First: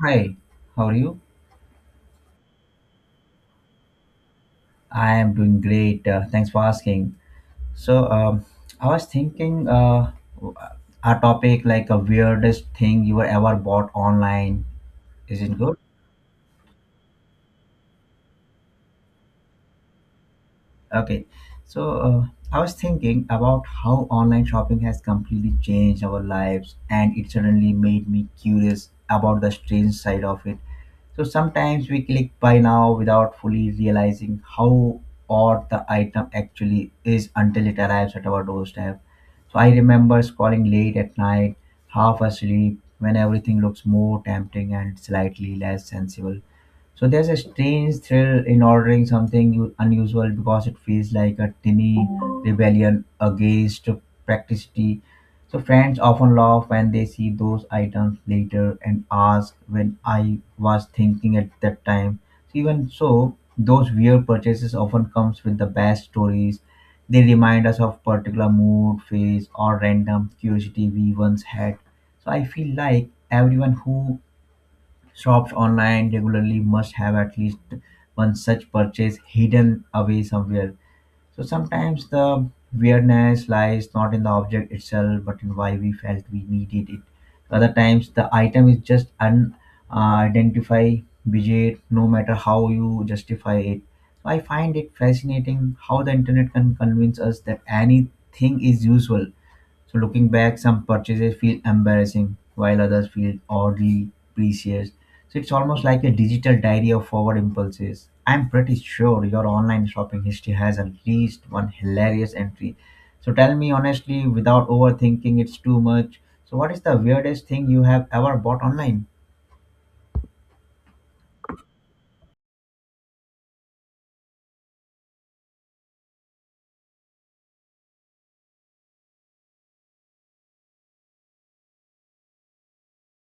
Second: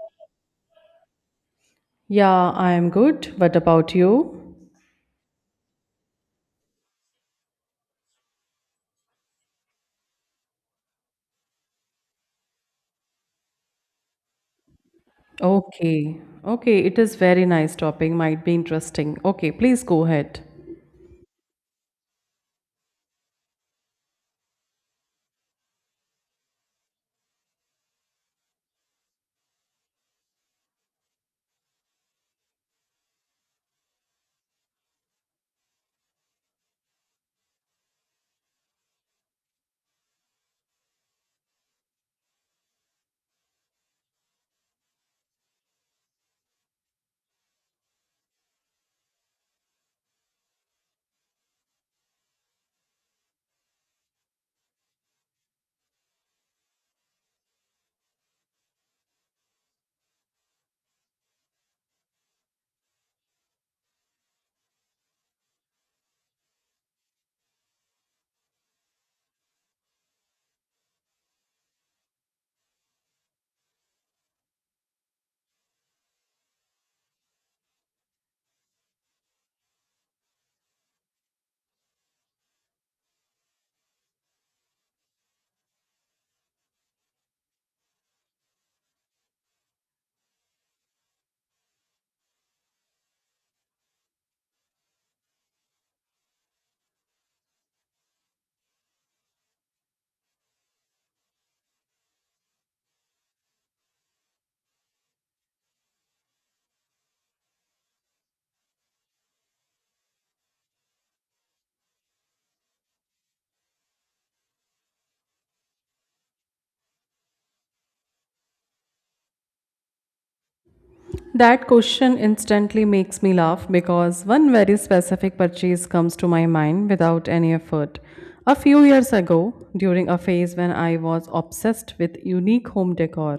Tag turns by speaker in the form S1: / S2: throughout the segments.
S1: Hi, how are you?
S2: Yeah, I am good. What about you?
S1: I am doing great. Thanks for asking. So, um, I was thinking a topic like a weirdest thing you were ever bought online. Is it good?
S2: Okay. Okay, it is very nice topic. Might be interesting. Okay, please go ahead.
S1: Okay. So, I was thinking about how online shopping has completely changed our lives, and it suddenly made me curious about the strange side of it. So sometimes we click buy now without fully realizing how odd the item actually is until it arrives at our doorstep. So I remember scrolling late at night, half asleep, when everything looks more tempting and slightly less sensible. So there's a strange thrill in ordering something unusual because it feels like a tiny rebellion against practicity. So friends often laugh when they see those items later and ask when I was thinking at that time. So even so, those weird purchases often comes with the best stories. They remind us of particular mood, phase, or random curiosity we once had. So I feel like everyone who shops online regularly must have at least one such purchase hidden away somewhere. So sometimes the weirdness lies not in the object itself, but in why we felt we needed it. Other times the item is just unidentified widget, no matter how you justify it. So I find it fascinating how the internet can convince us that anything is useful. So looking back, some purchases feel embarrassing while others feel oddly precious. So it's almost like a digital diary of forward impulses. I'm pretty sure your online shopping history has at least one hilarious entry. So tell me honestly, without overthinking, it's too much. So what is the weirdest thing you have ever bought online?
S2: That question instantly makes me laugh because one very specific purchase comes to my mind without any effort. A few years ago, during a phase when I was obsessed with unique home decor,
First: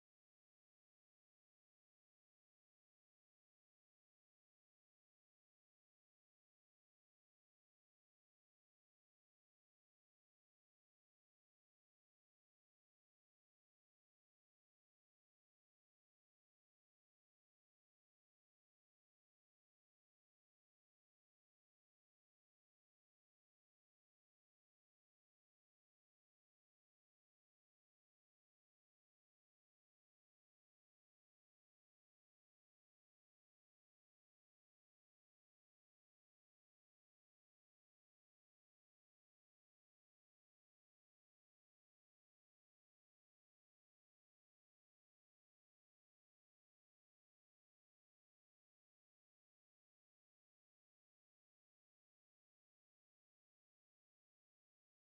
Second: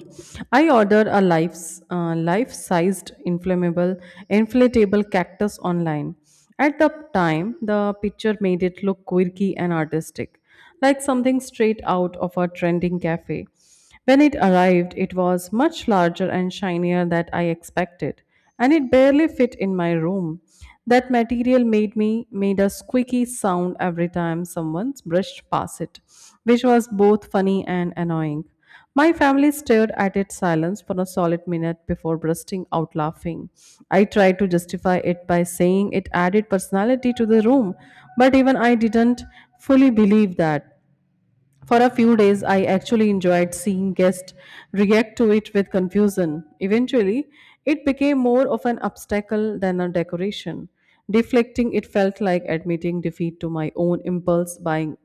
S2: I ordered a life-sized inflatable cactus online. At the time, the picture made it look quirky and artistic, like something straight out of a trending cafe. When it arrived, it was much larger and shinier than I expected, and it barely fit in my room. That material made me made a squeaky sound every time someone brushed past it, which was both funny and annoying. My family stared at it silence for a solid minute before bursting out laughing. I tried to justify it by saying it added personality to the room, but even I didn't fully believe that. For a few days, I actually enjoyed seeing guests react to it with confusion. Eventually, it became more of an obstacle than a decoration. Deflecting it felt like admitting defeat to my own impulse buying.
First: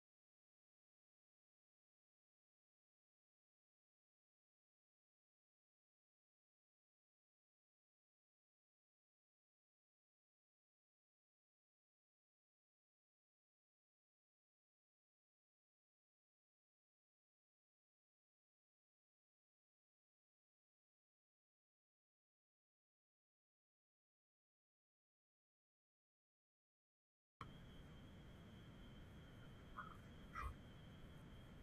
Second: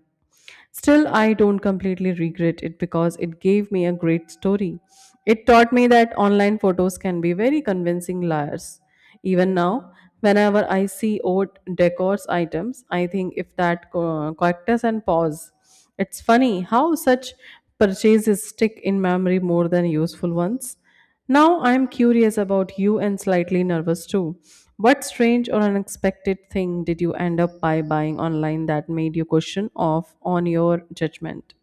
S2: Still, I don't completely regret it because it gave me a great story. It taught me that online photos can be very convincing liars. Even now, whenever I see old decor items, I think if that cactus and pause. It's funny how such purchases stick in memory more than useful ones. Now I am curious about you and slightly nervous too. What strange or unexpected thing did you end up by buying online that made you question off on your judgment?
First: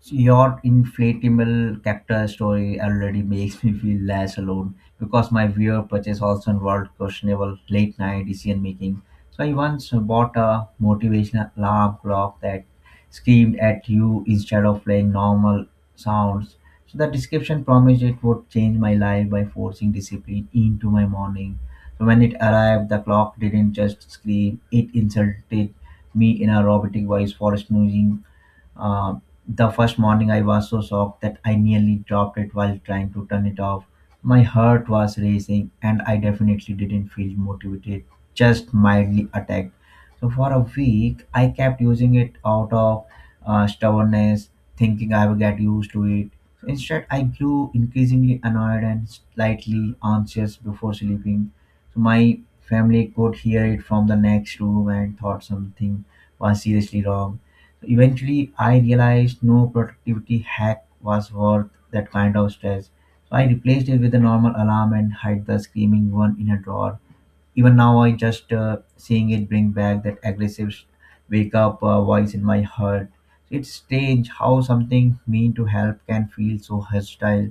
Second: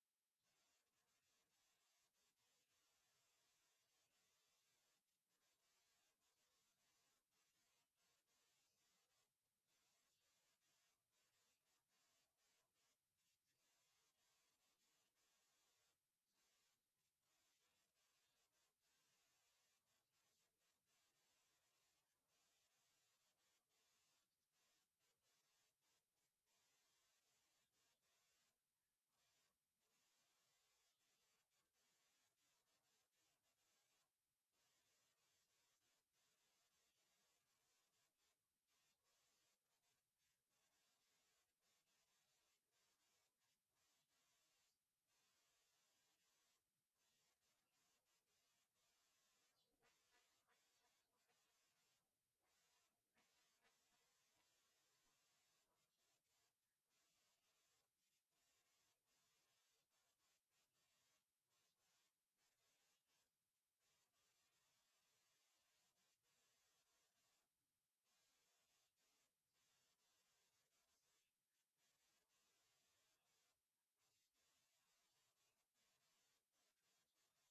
S1: So your inflatable cactus story already makes me feel less alone because my weird purchase also involved questionable late night decision making. So I once bought a motivational alarm clock that screamed at you instead of playing normal sounds. So the description promised it would change my life by forcing discipline into my morning. So when it arrived, the clock didn't just scream, it insulted me in a robotic voice for snoozing. Uh, the first morning, I was so shocked that I nearly dropped it while trying to turn it off. My heart was racing, and I definitely didn't feel motivated, just mildly attacked. So, for a week, I kept using it out of stubbornness, thinking I would get used to it. So instead, I grew increasingly annoyed and slightly anxious before sleeping. So my family could hear it from the next room and thought something was seriously wrong. Eventually, I realized no productivity hack was worth that kind of stress. So I replaced it with a normal alarm and hid the screaming one in a drawer. Even now I just seeing it bring back that aggressive wake up voice in my heart. It's strange how something mean to help can feel so hostile.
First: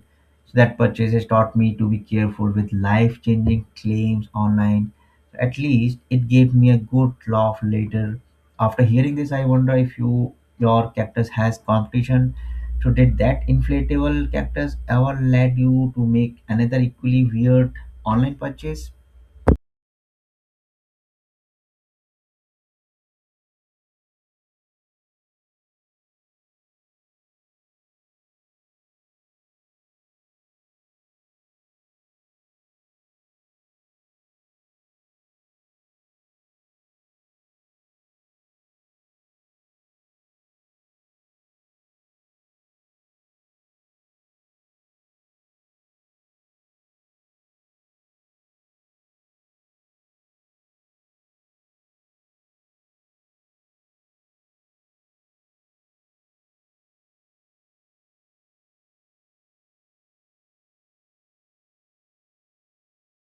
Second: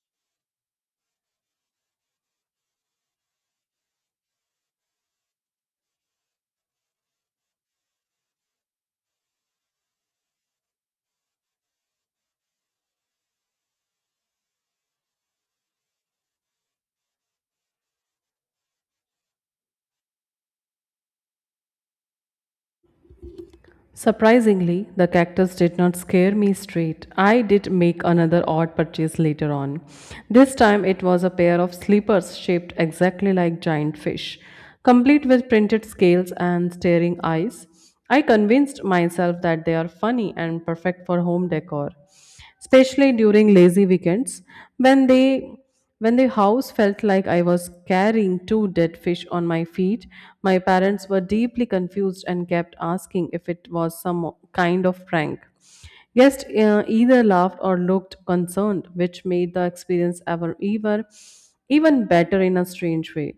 S1: So that purchase has taught me to be careful with life changing claims online. At least it gave me a good laugh later. After hearing this, I wonder if your cactus has competition. So did that inflatable cactus ever led you to make another equally weird online purchase?
S2: Surprisingly, the cactus did not scare me straight. I did make another odd purchase later on. This time it was a pair of slippers shaped exactly like giant fish, complete with printed scales and staring eyes. I convinced myself that they are funny and perfect for home decor, especially during lazy weekends when they when the house felt like I was carrying two dead fish on my feet. My parents were deeply confused and kept asking if it was some kind of prank. Guests either laughed or looked concerned, which made the experience ever ever even better in a strange way.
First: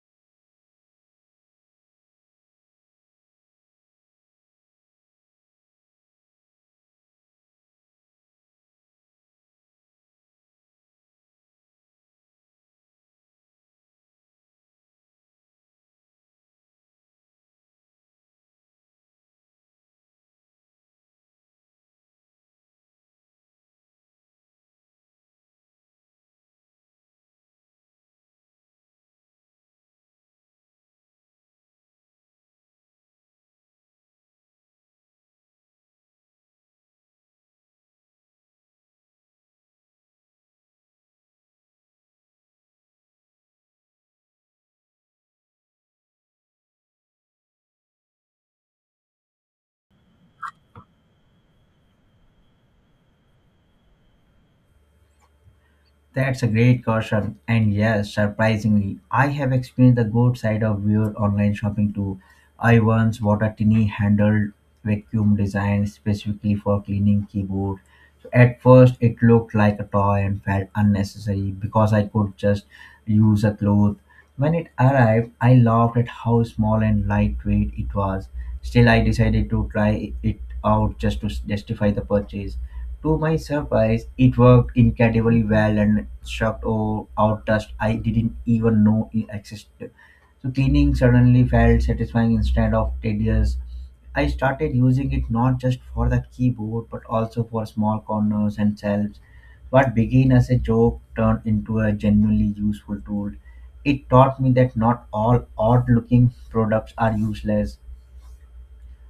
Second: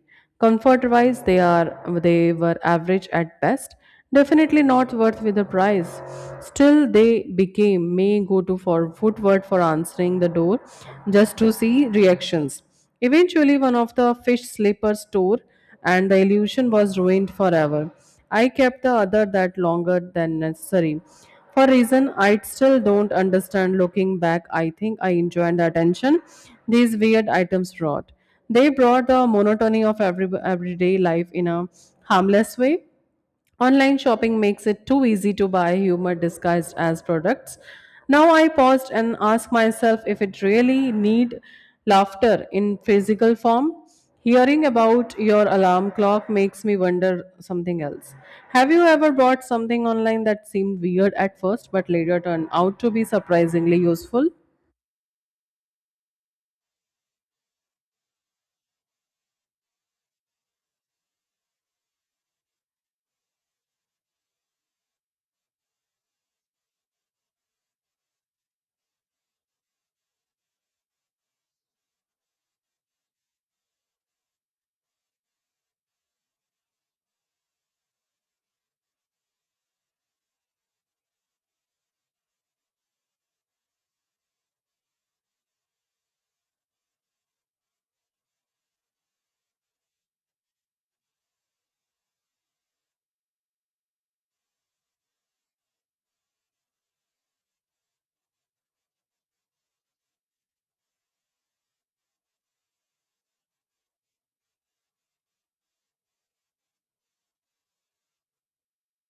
S2: Comfort wise, they were average at best. Definitely not worth with a price. Still, they became may go to for footwork for answering the door just to see reactions. Eventually, one of the fish slippers tore, and the illusion was ruined forever. I kept the other that longer than necessary. For reason I still don't understand looking back, I think I enjoyed the attention these weird items brought. They brought the monotony of everyday life in a harmless way. Online shopping makes it too easy to buy humor disguised as products. Now I paused and asked myself if it really need laughter in physical form. Hearing about your alarm clock makes me wonder something else. Have you ever bought something online that seemed weird at first but later turned out to be surprisingly useful?
S1: That's a great caution. And yes, surprisingly, I have experienced the good side of weird online shopping too. I once bought a tiny handled vacuum designed specifically for cleaning keyboard. So at first, it looked like a toy and felt unnecessary because I could just use a cloth. When it arrived, I laughed at how small and lightweight it was. Still, I decided to try it out just to justify the purchase. To my surprise, it worked incredibly well and shocked all out dust I didn't even know it existed. So cleaning suddenly felt satisfying instead of tedious. I started using it not just for the keyboard but also for small corners and shelves. What began as a joke turned into a genuinely useful tool. It taught me that not all odd looking products are useless.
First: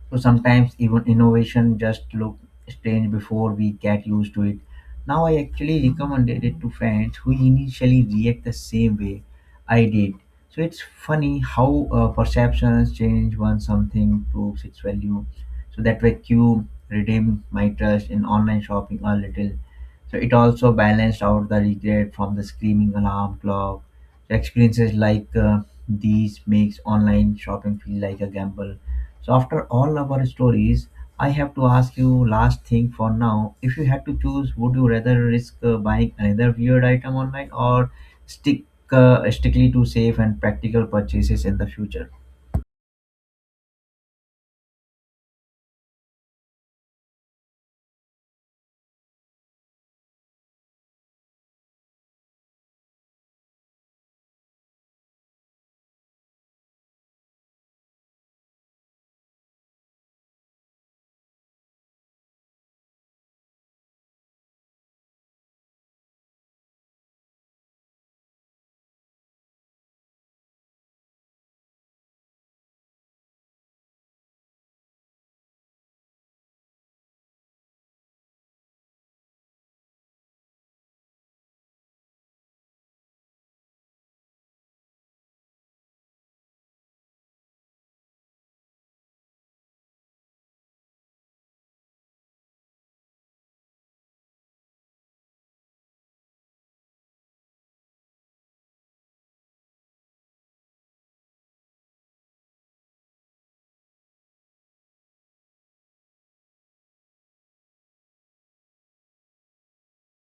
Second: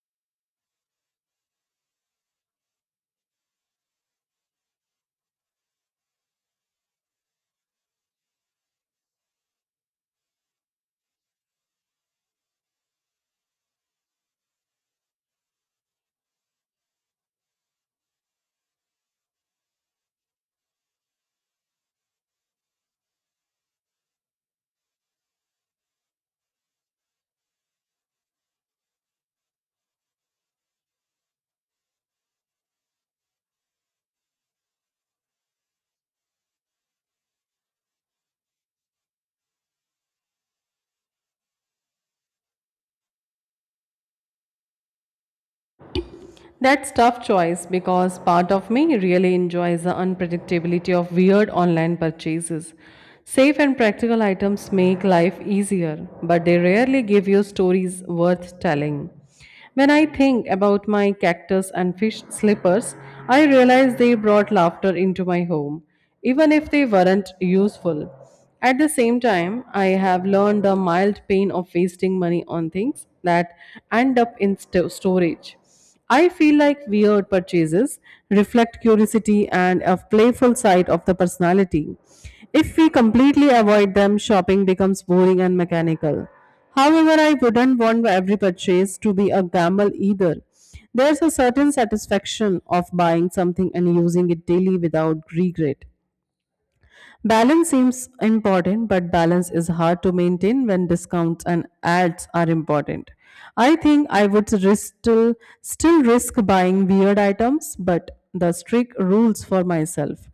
S1: So sometimes even innovation just look strange before we get used to it. Now I actually recommended it to friends who initially react the same way I did. So it's funny how perceptions change once something proves its value. So that vacuum redeemed my trust in online shopping a little. So it also balanced out the regret from the screaming alarm clock. So experiences like these makes online shopping feel like a gamble. So after all our stories, I have to ask you last thing for now. If you had to choose, would you rather risk buying another weird item online or stick strictly to safe and practical purchases in the future?
S2: That's tough choice because part of me really enjoys the unpredictability of weird online purchases. Safe and practical items make life easier, but they rarely give you stories worth telling. When I think about my cactus and fish slippers, I realize they brought laughter into my home, even if they weren't useful. At the same time, I have learned the mild pain of wasting money on things that end up in storage. I feel like weird purchases reflect curiosity and a playful side of the personality. If we completely avoid them, shopping becomes boring and mechanical. However, I wouldn't want every purchase to be a gamble either. There's a certain satisfaction of buying something and using it daily without regret. Balance seems important, but balance is hard to maintain when discounts and ads are important. I think I would risk still risk buying weird items, but the strict rules for myself.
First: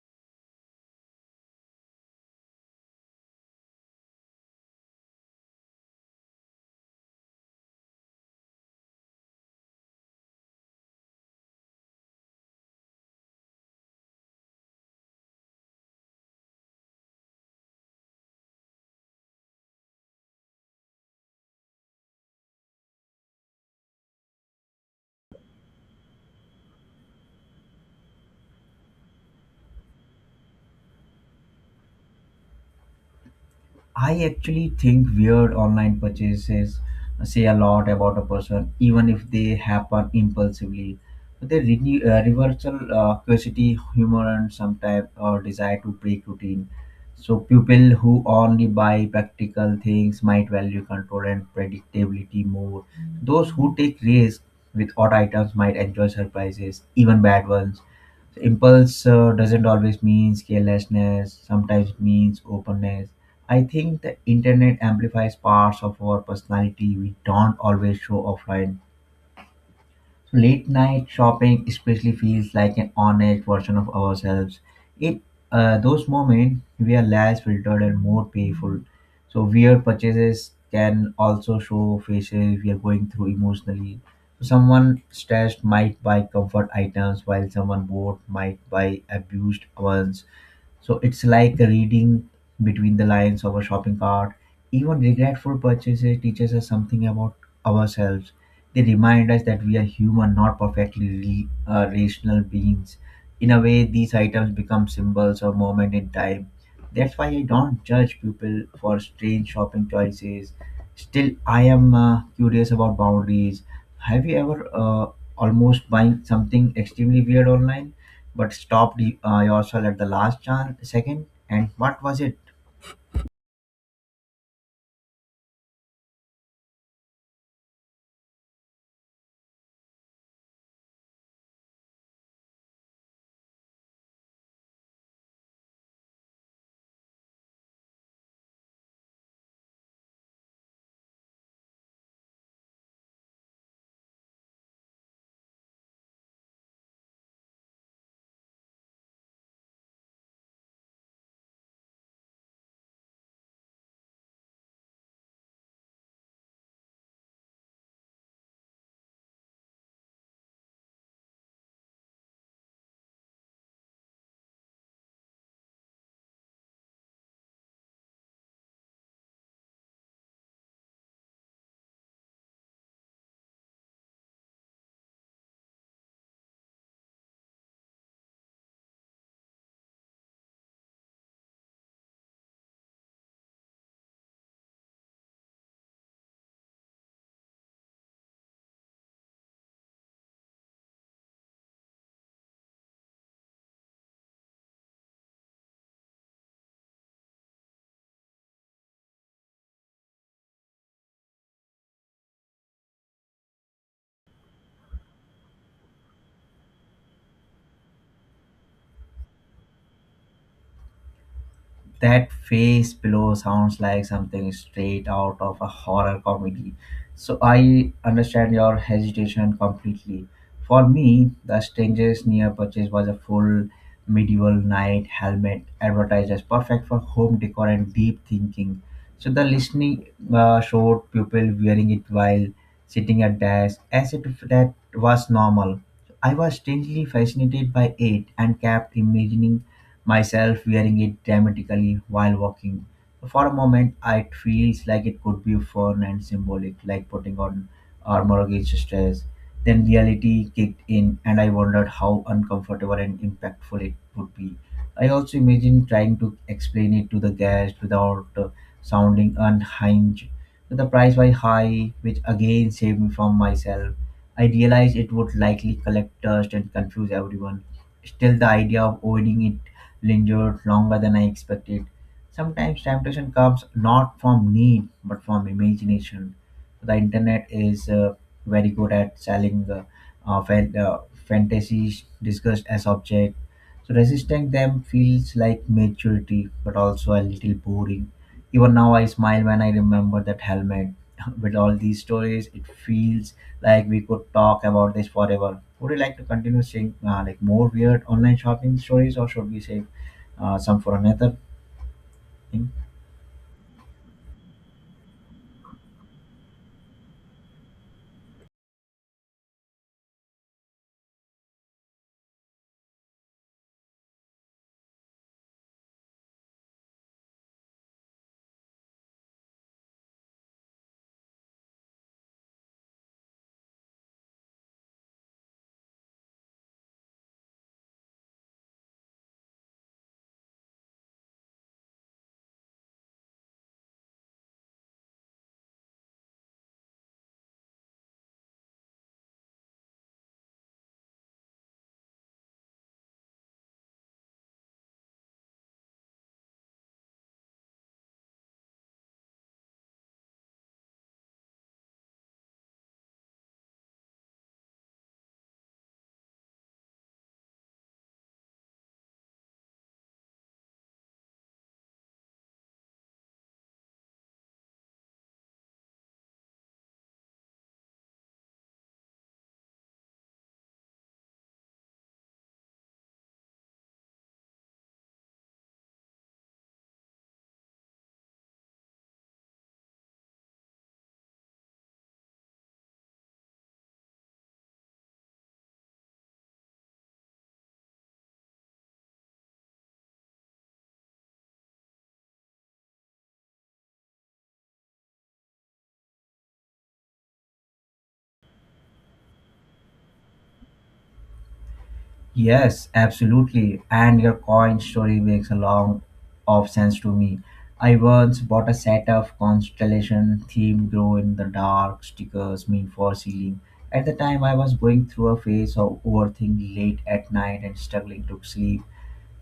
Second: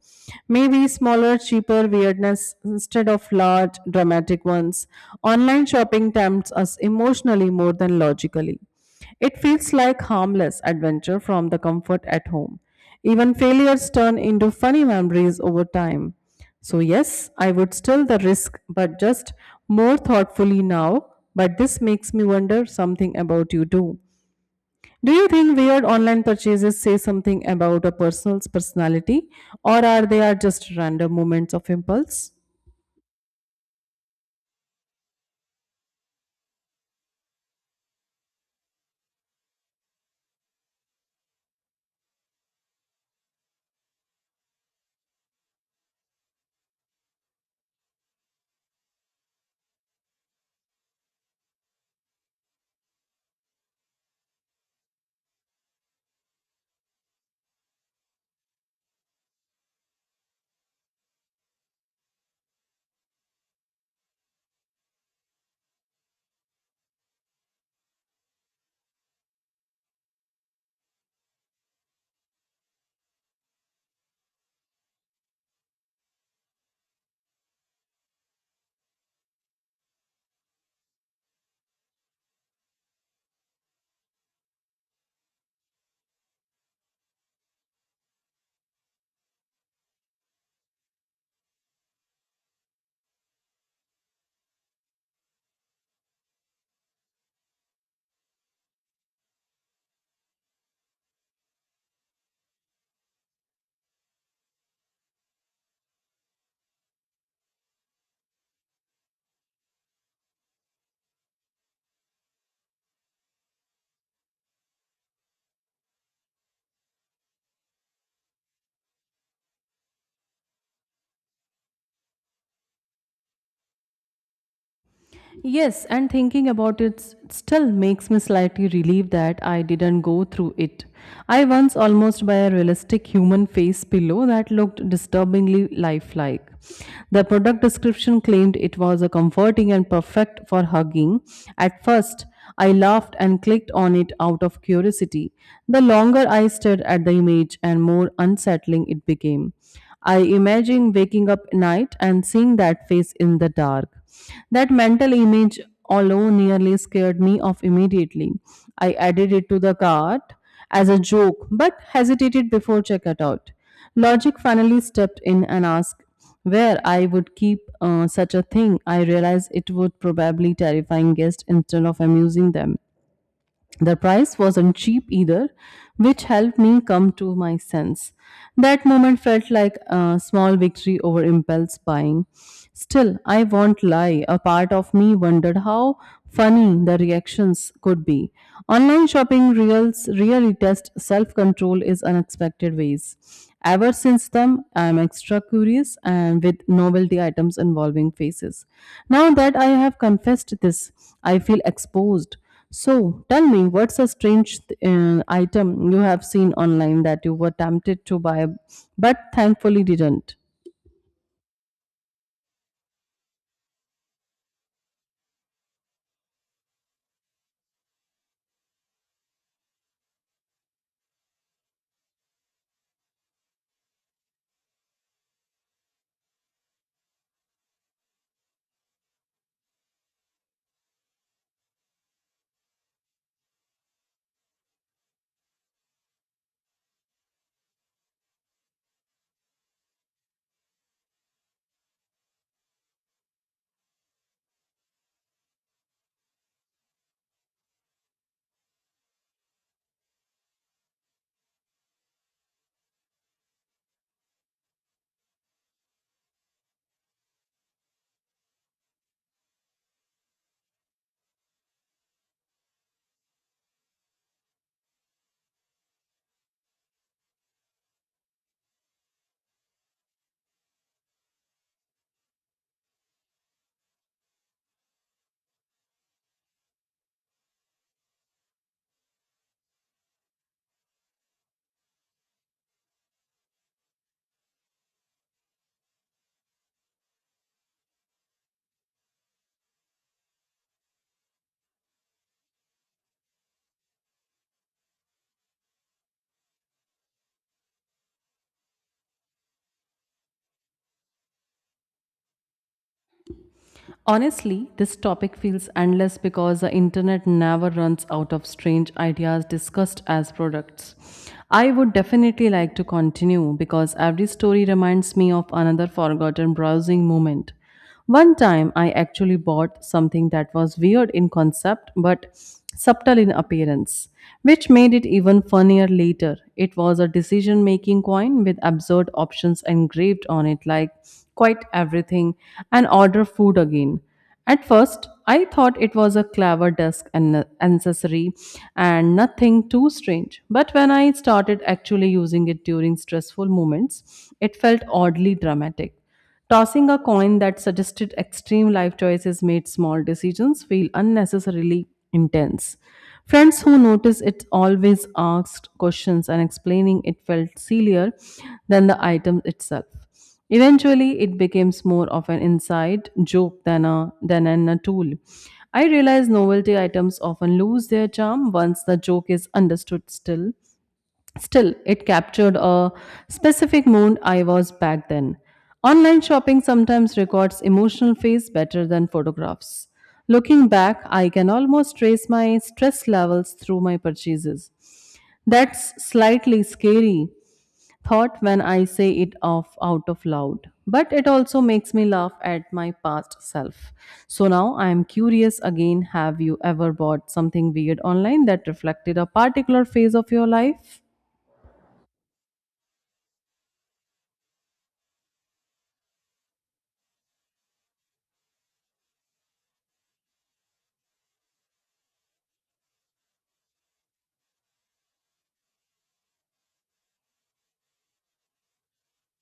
S2: Maybe smaller, cheaper weirdness instead of large, dramatic ones. Online shopping tempts us emotionally more than logically. It feels like harmless adventure from the comfort at home. Even failures turn into funny memories over time. So, yes, I would still the risk, but just more thoughtfully now. But this makes me wonder something about you too. Do you think weird online purchases say something about a person's personality, or are they are just random moments of impulse?
S1: I actually think weird online purchases say a lot about a person, even if they happen impulsively. They renew, reversal curiosity, humor, and sometimes or desire to break routine. So people who only buy practical things might value control and predictability more. Those who take risks with odd items might enjoy surprises, even bad ones. Impulse doesn't always mean carelessness. Sometimes it means openness. I think the internet amplifies parts of our personality we don't always show offline. So late night shopping especially feels like an honest version of ourselves. It uh, those moments we are less filtered and more playful. So weird purchases can also show faces we are going through emotionally. So someone stressed might buy comfort items while someone bored might buy abused ones. So it's like reading between the lines of a shopping cart. Even regretful purchases teaches us something about ourselves. They remind us that we are human, not perfectly rational beings. In a way, these items become symbols or moment in time. That's why I don't judge people for strange shopping choices. Still, I am curious about boundaries. Have you ever almost buying something extremely weird online? But stopped yourself at the last second. And what was it?
S2: Yes, and thinking about it still makes me slightly relieved that I didn't go through it. I once almost buy a realistic human face pillow that looked disturbingly lifelike. The product description claimed it was a comforting and perfect for hugging. At first, I laughed and clicked on it out of curiosity. The longer I stared at the image and more unsettling it became. I imagine waking up at night and seeing that face in the dark. That mental image alone nearly scared me off immediately. I added it to the cart as a joke but hesitated before checkout out. Logic finally stepped in and asked where I would keep such a thing. I realized it would probably terrifying guests instead of amusing them. The price wasn't cheap either, which helped me come to my sense. That moment felt like a small victory over impulse buying. Still, I won't lie, a part of me wondered how funny the reactions could be. Online shopping reels really tests self control in unexpected ways. Ever since then, I am extra curious and with novelty items involving faces. Now that I have confessed this, I feel exposed. So tell me, what's a strange item you have seen online that you were tempted to buy but thankfully didn't?
S1: That face below sounds like something straight out of a horror comedy. So I understand your hesitation completely. For me, the strangest near purchase was a full medieval knight helmet advertised as perfect for home decor and deep thinking. So the listening showed people wearing it while sitting at desk as if that was normal. I was strangely fascinated by it and kept imagining myself wearing it dramatically while walking. For a moment, it feels like it could be fun and symbolic, like putting on armor against stress. Then reality kicked in, and I wondered how uncomfortable and impactful it would be. I also imagined trying to explain it to the guest without sounding unhinged. The price was high, which again saved me from myself. I realized it would likely collect dust and confuse everyone. Still, the idea of owning it lingered longer than I expected. Sometimes temptation comes not from need but from imagination. The internet is very good at selling uh, fan- uh, fantasies discussed as object. So resisting them feels like maturity but also a little boring. Even now I smile when I remember that helmet with all these stories, it feels like we could talk about this forever. Would you like to continue saying, like more weird online shopping stories, or should we save some for another thing?
S2: Honestly, this topic feels endless because the internet never runs out of strange ideas discussed as products. I would definitely like to continue because every story reminds me of another forgotten browsing moment. One time I actually bought something that was weird in concept but subtle in appearance, which made it even funnier later. It was a decision making coin with absurd options engraved on it, like quite everything and order food again. At first, I thought it was a clever desk and accessory and nothing too strange. But when I started actually using it during stressful moments, it felt oddly dramatic. Tossing a coin that suggested extreme life choices made small decisions feel unnecessarily intense. Friends who noticed it always asked questions and explaining it felt sillier than the item itself. Eventually, it becomes more of an inside joke than a tool. I realize novelty items often lose their charm once the joke is understood still. Still, it captured a specific mood I was back then. Online shopping sometimes records emotional phase better than photographs. Looking back, I can almost trace my stress levels through my purchases. That's slightly scary thought when I say it off out of loud, but it also makes me laugh at my past self. So now I am curious again, have you ever bought something weird online that reflected a particular phase of your life?
S1: Yes, absolutely. And your coin story makes a long of sense to me. I once bought a set of constellation themed glow in the dark stickers mean for ceiling. At the time I was going through a phase of overthinking late at night and struggling to sleep.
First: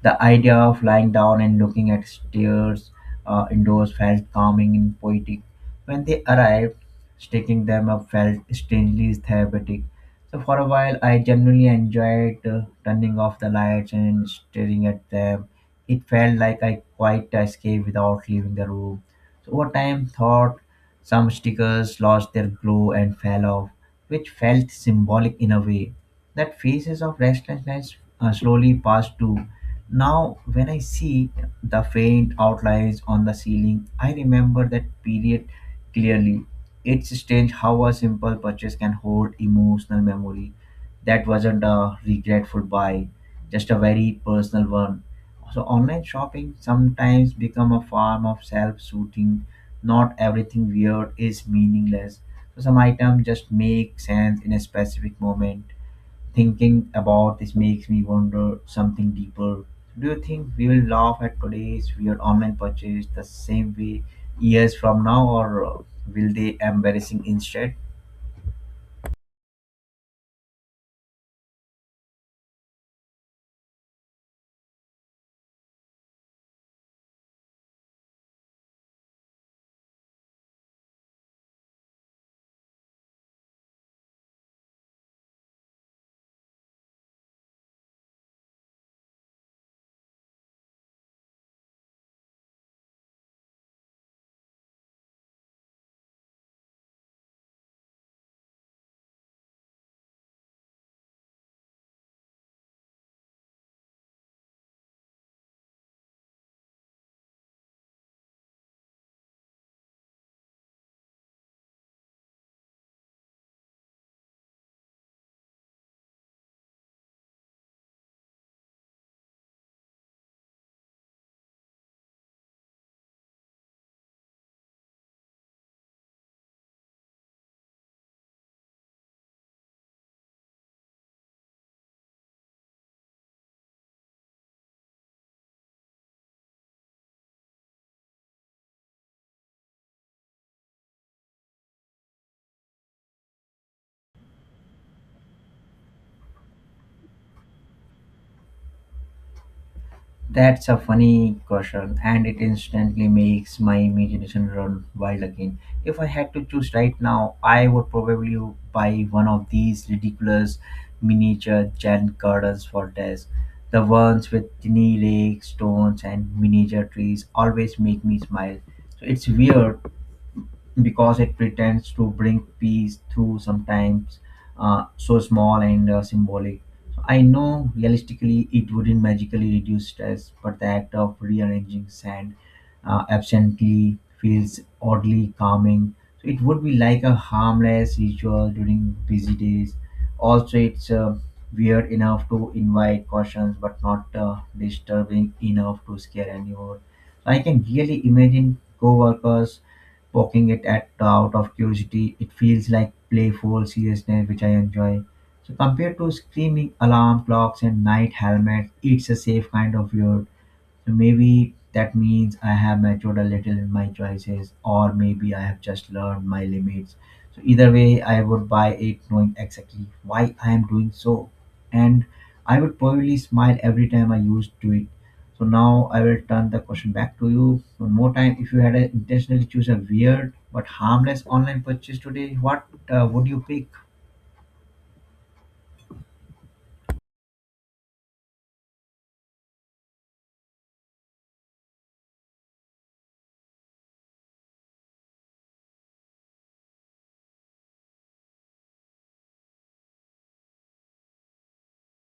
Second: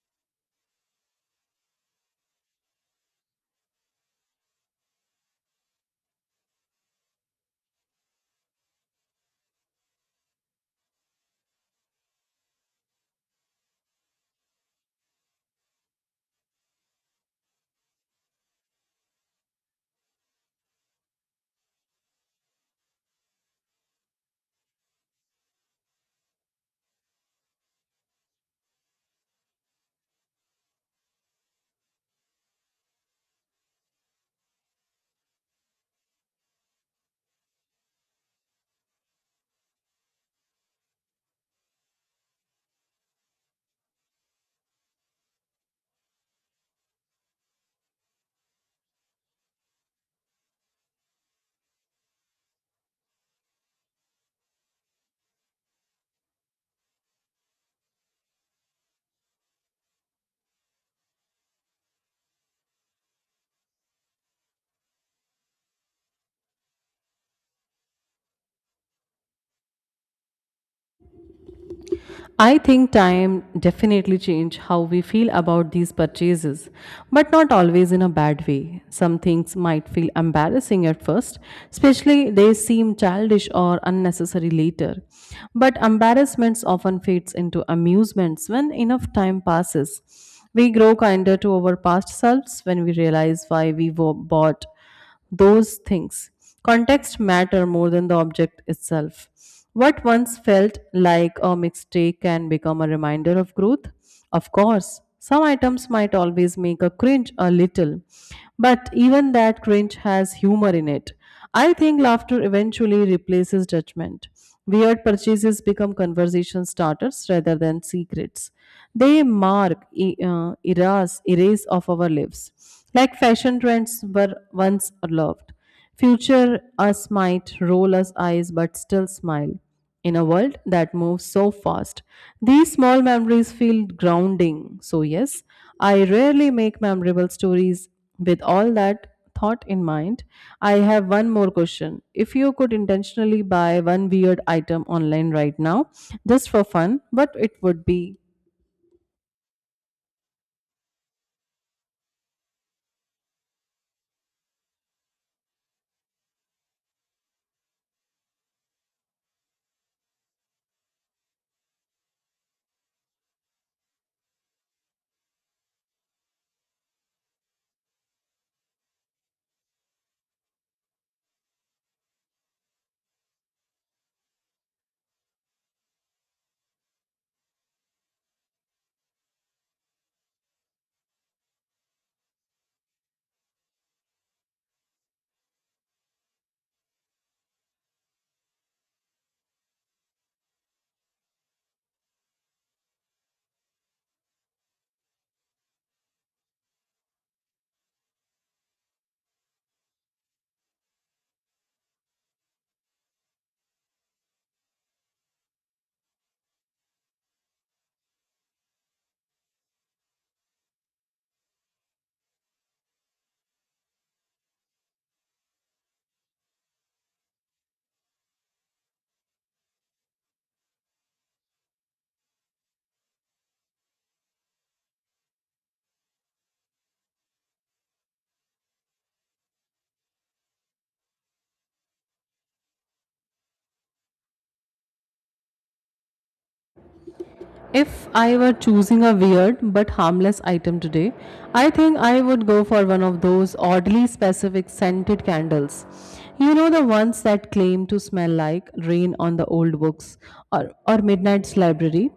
S1: The idea of lying down and looking at stairs indoors felt calming and poetic. When they arrived, sticking them up felt strangely therapeutic. So for a while, I genuinely enjoyed turning off the lights and staring at them. It felt like I quite escaped without leaving the room. So over time, thought some stickers lost their glow and fell off, which felt symbolic in a way. That phases of restlessness slowly passed too. Now, when I see the faint outlines on the ceiling, I remember that period clearly. It's strange how a simple purchase can hold emotional memory. That wasn't a regretful buy, just a very personal one. So online shopping sometimes become a form of self-soothing. Not everything weird is meaningless. So some items just make sense in a specific moment. Thinking about this makes me wonder something deeper. Do you think we will laugh at today's weird online purchase the same way years from now, or will they embarrassing instead?
S2: I think time definitely change how we feel about these purchases, but not always in a bad way. Some things might feel embarrassing at first, especially they seem childish or unnecessary later. But embarrassments often fades into amusements when enough time passes. We grow kinder to our past selves when we realize why we bought those things. Context matter more than the object itself. What once felt like a mistake can become a reminder of growth. Of course, some items might always make a cringe a little, but even that cringe has humor in it. I think laughter eventually replaces judgment. Weird purchases become conversation starters rather than secrets. They mark eras of our lives. Like fashion trends were once loved. Future us might roll us eyes but still smile in a world that moves so fast. These small memories feel grounding. So, yes, I rarely make memorable stories with all that thought in mind. I have one more question. If you could intentionally buy one weird item online right now, just for fun, what it would be?
S1: That's a funny question, and it instantly makes my imagination run wild again. If I had to choose right now, I would probably buy one of these ridiculous miniature giant gardens for desk. The ones with tiny lakes, stones, and miniature trees always make me smile. So it's weird because it pretends to bring peace through sometimes so small and symbolic. So I know realistically it wouldn't magically reduce stress, but the act of rearranging sand absently feels oddly calming. So it would be like a harmless ritual during busy days. Also, it's weird enough to invite cautions, but not disturbing enough to scare anyone. I can really imagine co-workers poking it at out of curiosity. It feels like playful seriousness, which I enjoy. So compared to screaming alarm clocks and night helmets, it's a safe kind of weird. So maybe that means I have matured a little in my choices, or maybe I have just learned my limits. So either way, I would buy it knowing exactly why I am doing so. And I would probably smile every time I used to it. So now I will turn the question back to you one more time. If you had intentionally choose a weird but harmless online purchase today, what would you pick?
S2: If I were choosing a weird but harmless item today, I think I would go for one of those oddly specific scented candles. You know, the ones that claim to smell like rain on the old books or midnight's library.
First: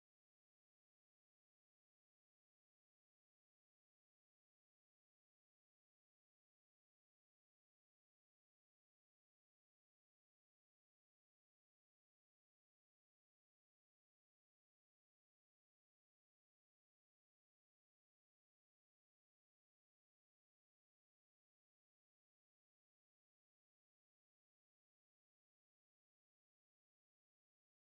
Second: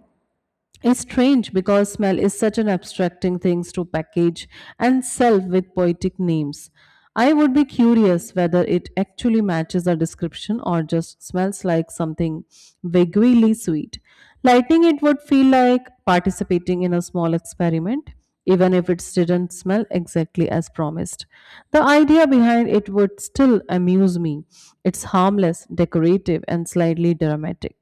S2: It's strange because smell is such an abstracting thing to package and sell with poetic names. I would be curious whether it actually matches a description or just smells like something vaguely sweet. Lighting it would feel like participating in a small experiment even if it didn't smell exactly as promised. The idea behind it would still amuse me. It's harmless, decorative, and slightly dramatic,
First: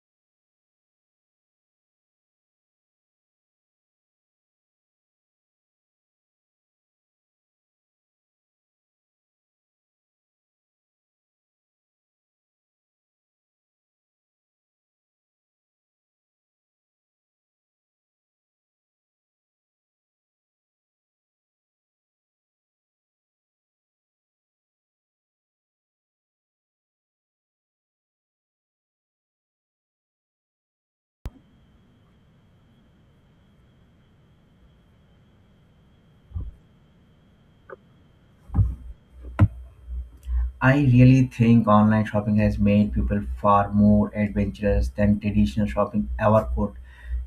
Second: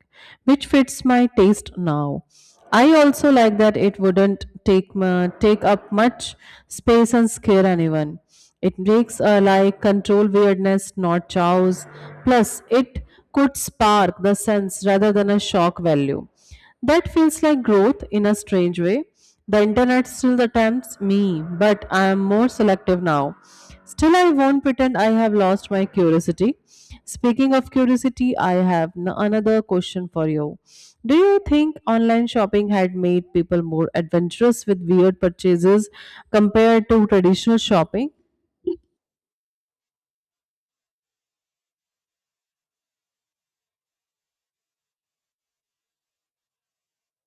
S2: which fits my taste now. I also like that it wouldn't take up much space and scare anyone. It makes a like control weirdness, not chows. Plus, it could spark the sense rather than a shock value. That feels like growth in a strange way. The internet still attempts me, but I am more selective now. Still, I won't pretend I have lost my curiosity. Speaking of curiosity, I have another question for you. Do you think online shopping had made people more adventurous with weird purchases compared to traditional shopping?
S1: I really think online shopping has made people far more adventurous than traditional shopping ever could.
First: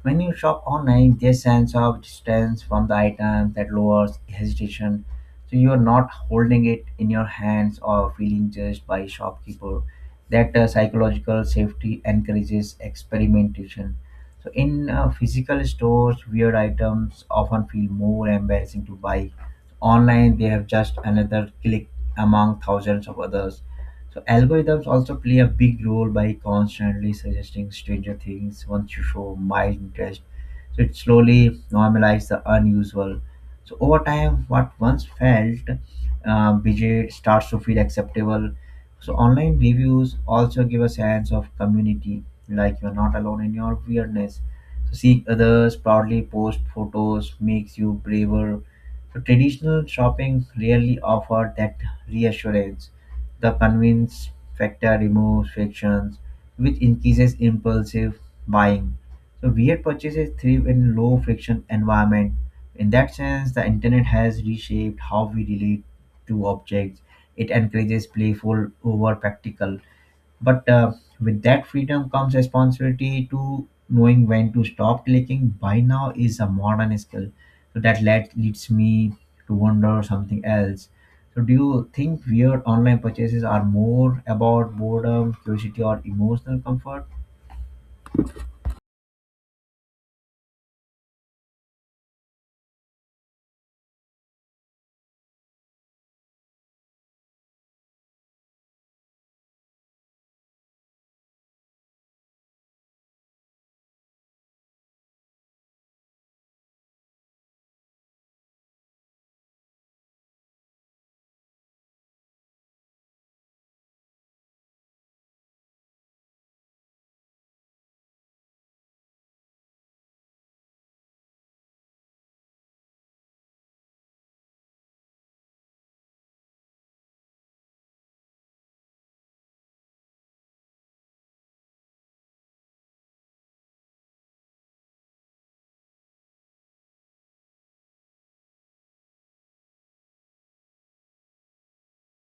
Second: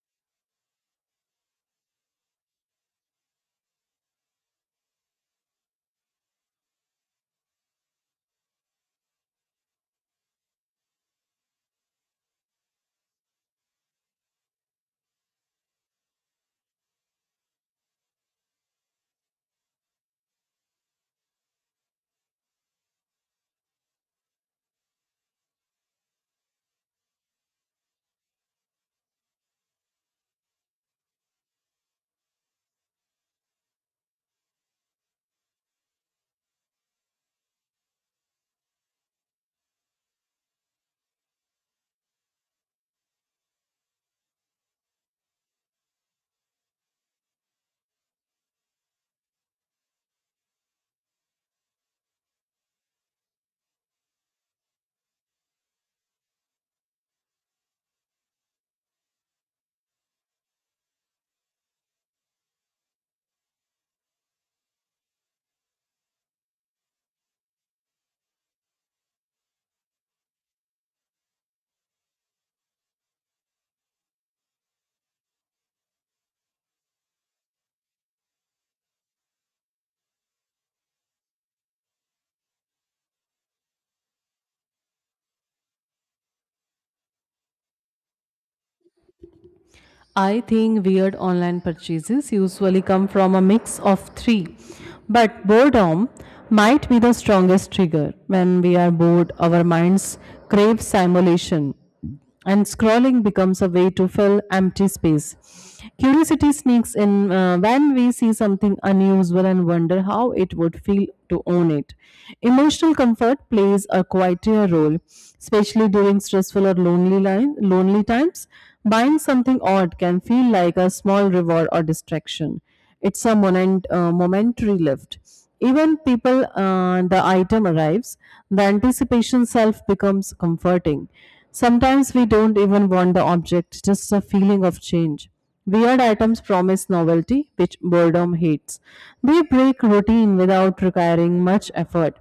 S1: When you shop online, there's sense of distance from the item that lowers hesitation. So you're not holding it in your hands or feeling judged by shopkeeper. That psychological safety encourages experimentation. So in physical stores, weird items often feel more embarrassing to buy. Online, they have just another click among thousands of others. So algorithms also play a big role by constantly suggesting stranger things once you show mild interest. So it slowly normalizes the unusual. So over time, what once felt budget starts to feel acceptable. So online reviews also give a sense of community, like you're not alone in your weirdness. So seeing others proudly post photos makes you braver, so traditional shopping rarely offered that reassurance. The convenience factor removes frictions, which increases impulsive buying. So weird purchases thrive in low friction environment. In that sense, the internet has reshaped how we relate to objects. It encourages playful over practical, but with that freedom comes responsibility to knowing when to stop clicking. Buy now is a modern skill. So leads me to wonder something else. So do you think weird online purchases are more about boredom, curiosity, or emotional comfort?
S2: I think weird online purchases usually come from a mix of three, but boredom might be the strongest trigger. When we are bored, our minds crave simulation, and scrolling becomes a way to fill empty space. Curiosity sneaks in when we see something unusual and wonder how it would feel to own it. Emotional comfort plays a quieter role, especially during stressful or lonely times. Buying something odd can feel like a small reward or distraction. It's a momentary lift. Even people, the item arrives, the anticipation self becomes comforting. Sometimes we don't even want the object, just a feeling of change. Weird items promise novelty, which boredom hates. They break routine without requiring much effort.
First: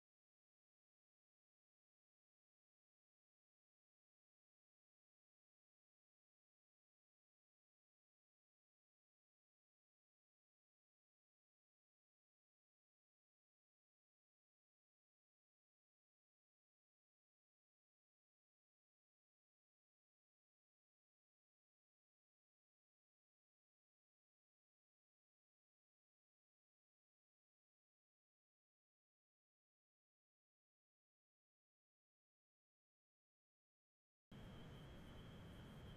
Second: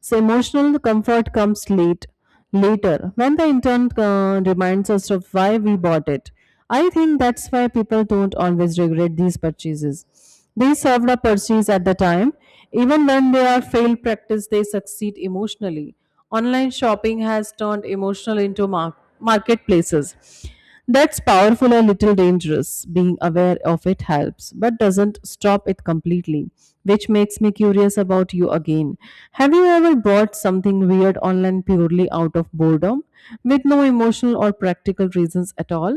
S2: So, emotional comfort comes late later when the intern reminds us of why we bought it. I think that's why people don't always regret these purchases. They served a purchase at the time. Even when they are failed practice, they succeed emotionally. Online shopping has turned emotional into marketplaces. That's powerful and little dangerous. Being aware of it helps, but doesn't stop it completely, which makes me curious about you again. Have you ever bought something weird online purely out of boredom, with no emotional or practical reasons at all?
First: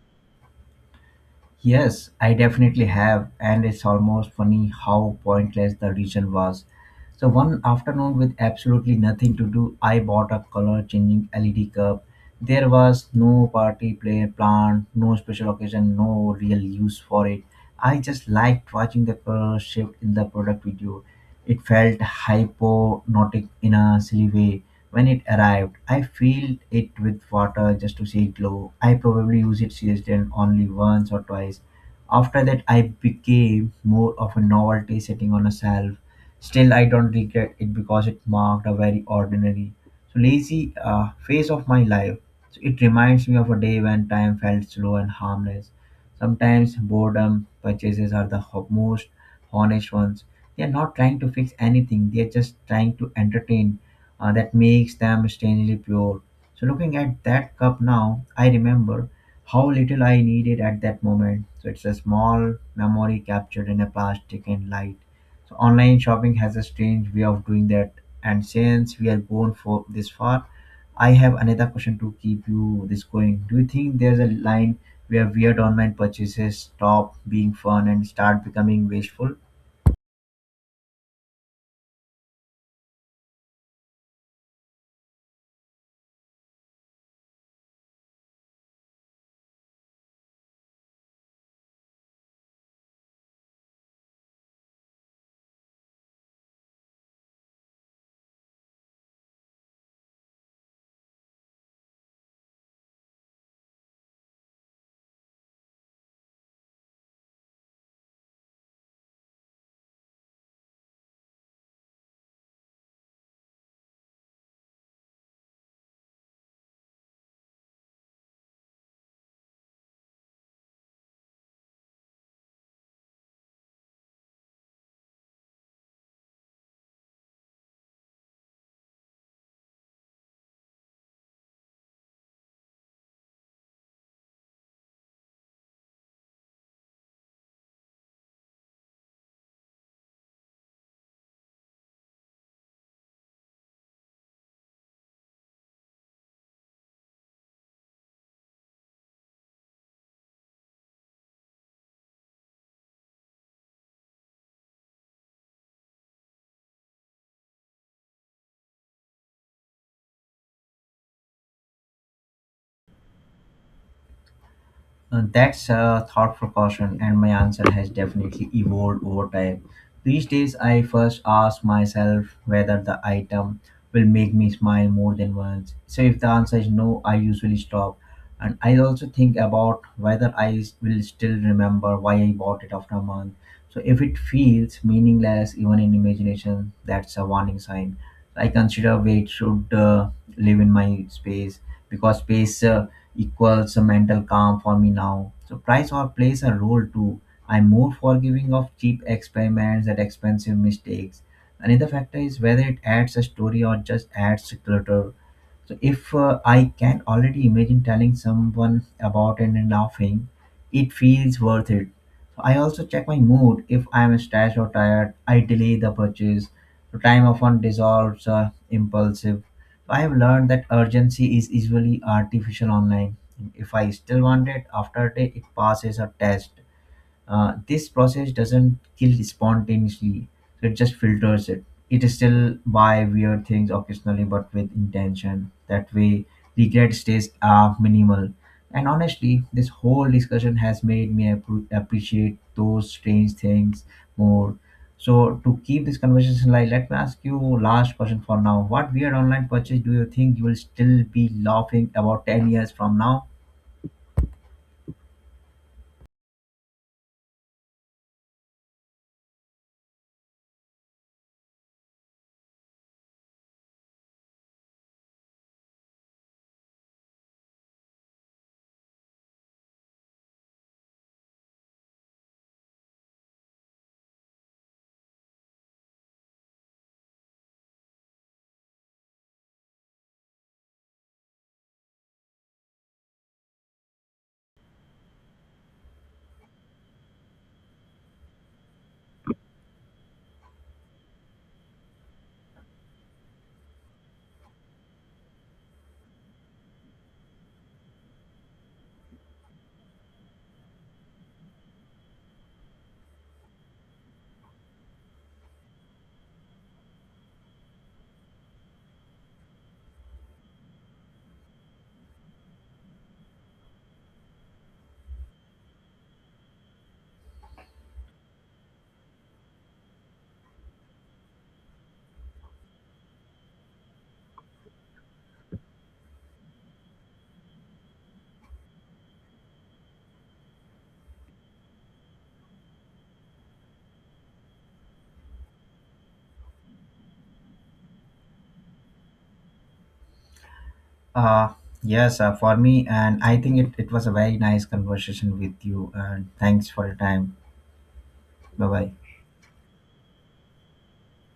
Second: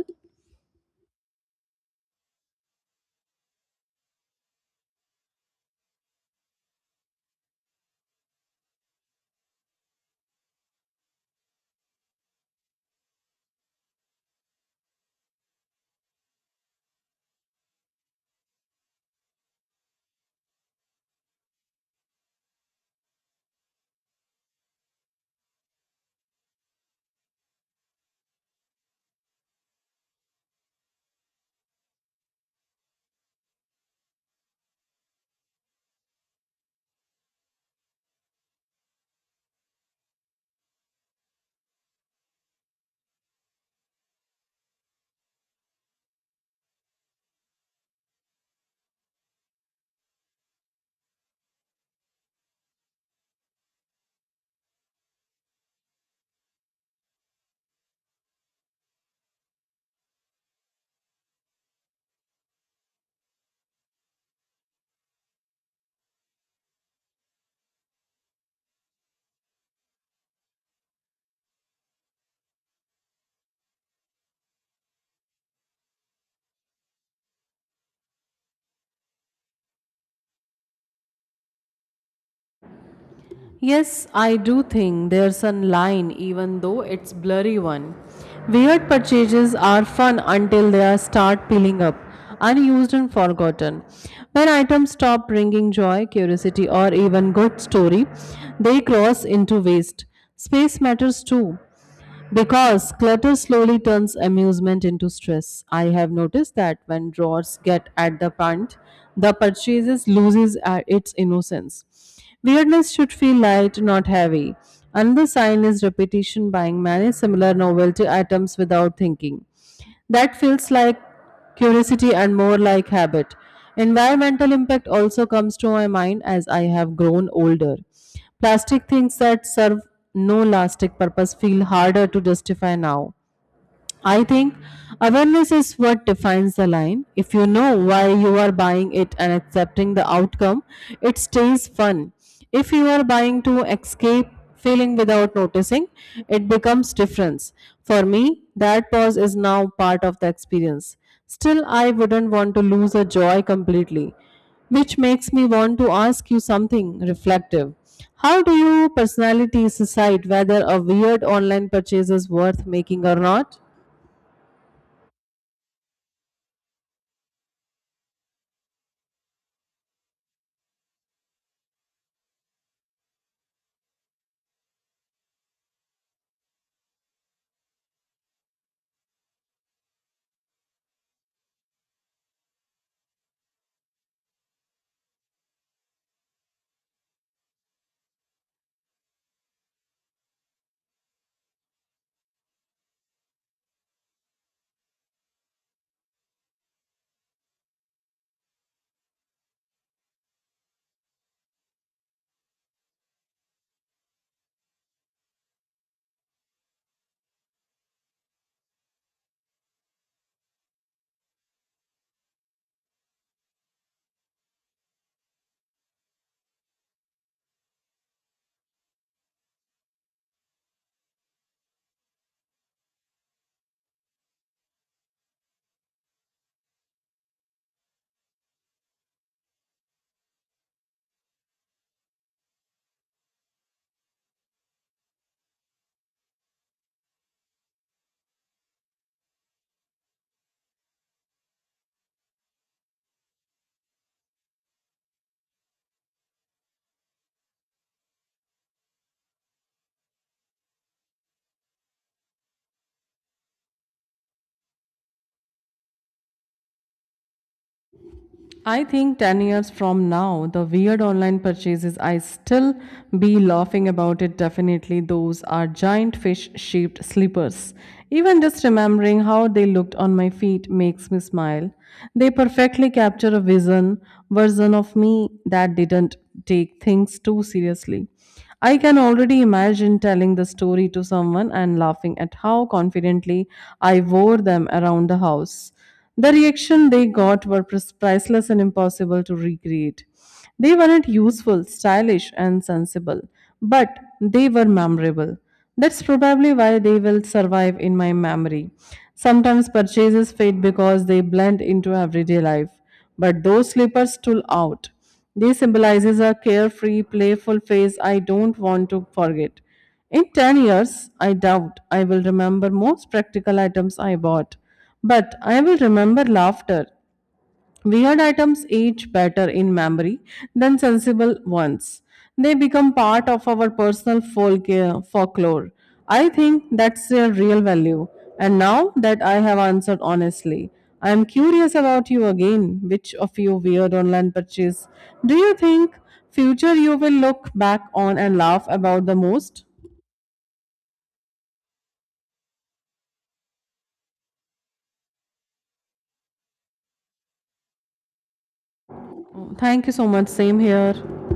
S1: Yes, I definitely have, and it's almost funny how pointless the reason was. So, one afternoon with absolutely nothing to do, I bought a color changing LED cup. There was no party play plan, no special occasion, no real use for it. I just liked watching the color shift in the product video. It felt hypnotic in a silly way. When it arrived, I filled it with water just to see it glow. I probably used it seriously and only once or twice. After that, I became more of a novelty sitting on a shelf. Still, I don't regret it because it marked a very ordinary, so lazy phase of my life. So it reminds me of a day when time felt slow and harmless. Sometimes boredom purchases are the most honest ones. They are not trying to fix anything, they are just trying to entertain. That makes them strangely pure. So looking at that cup now, I remember how little I needed at that moment. So it's a small memory captured in a plastic and light. So online shopping has a strange way of doing that. And since we are going for this far, I have another question to keep you this going. Do you think there's a line where weird online purchases stop being fun and start becoming wasteful?
S2: Yes, I do think there's a line, even though it's blurry one. Weird purchases are fun until they are start peeling up, unused and forgotten. When items stop bringing joy, curiosity, or even good story, they cross into waste. Space matters too. Because clutter slowly turns amusement into stress. I have noticed that when drawers get at the punt, the purchases loses its innocence. Weirdness should feel light, not heavy. Another sign is repetition buying many similar novelty items without thinking. That feels like curiosity and more like habit. Environmental impact also comes to my mind as I have grown older. Plastic things that serve no lasting purpose feel harder to justify now. I think awareness is what defines the line. If you know why you are buying it and accepting the outcome, it stays fun. If you are buying to escape feeling without noticing, it becomes difference. For me, that pause is now part of the experience. Still, I wouldn't want to lose a joy completely, which makes me want to ask you something reflective. How do you personalities decide whether a weird online purchase is worth making or not?
S1: That's a thought proportion, and my answer has definitely evolved over time. These days, I first ask myself whether the item will make me smile more than once. So, if the answer is no, I usually stop. And I also think about whether will still remember why I bought it after a month. So, if it feels meaningless, even in imagination, that's a warning sign. I consider where it should live in my space, because space equals a mental calm for me now. So price or plays a role too. I'm more forgiving of cheap experiments and expensive mistakes. Another factor is whether it adds a story or just adds clutter. So if I can already imagine telling someone about it and laughing, it feels worth it. So I also check my mood. If I am stressed or tired, I delay the purchase. So time often dissolves impulsive. So I have learned that urgency is usually artificial online. If I still want it after a day, it passes a test. This process doesn't kill spontaneously, so it just filters it. It is still buy weird things occasionally, but with intention. That way regret stays minimal. And honestly, this whole discussion has made me appreciate those strange things more. So to keep this conversation light, let me ask you last question for now. What weird online purchase do you think you will still be laughing about 10 years from now?
S2: I think 10 years from now, the weird online purchases, I still be laughing about it definitely. Those are giant fish shaped slippers. Even just remembering how they looked on my feet makes me smile. They perfectly capture a version of me that didn't take things too seriously. I can already imagine telling the story to someone and laughing at how confidently I wore them around the house. The reaction they got were priceless and impossible to recreate. They weren't useful, stylish, and sensible, but they were memorable. That's probably why they will survive in my memory. Sometimes purchases fade because they blend into everyday life but those slippers stood out. They symbolizes a carefree, playful phase I don't want to forget. In 10 years, I doubt I will remember most practical items I bought, but I will remember laughter, Weird items age better in memory than sensible ones. They become part of our personal folklore. I think that's their real value. And now that I have answered honestly, I am curious about you again. Which of you weird online purchase do you think future you will look back on and laugh about the most?
S1: Uh, yes, for me, and I think it was a very nice conversation with you. And thanks for your time. Bye bye.
S2: Thank you so much. Same here.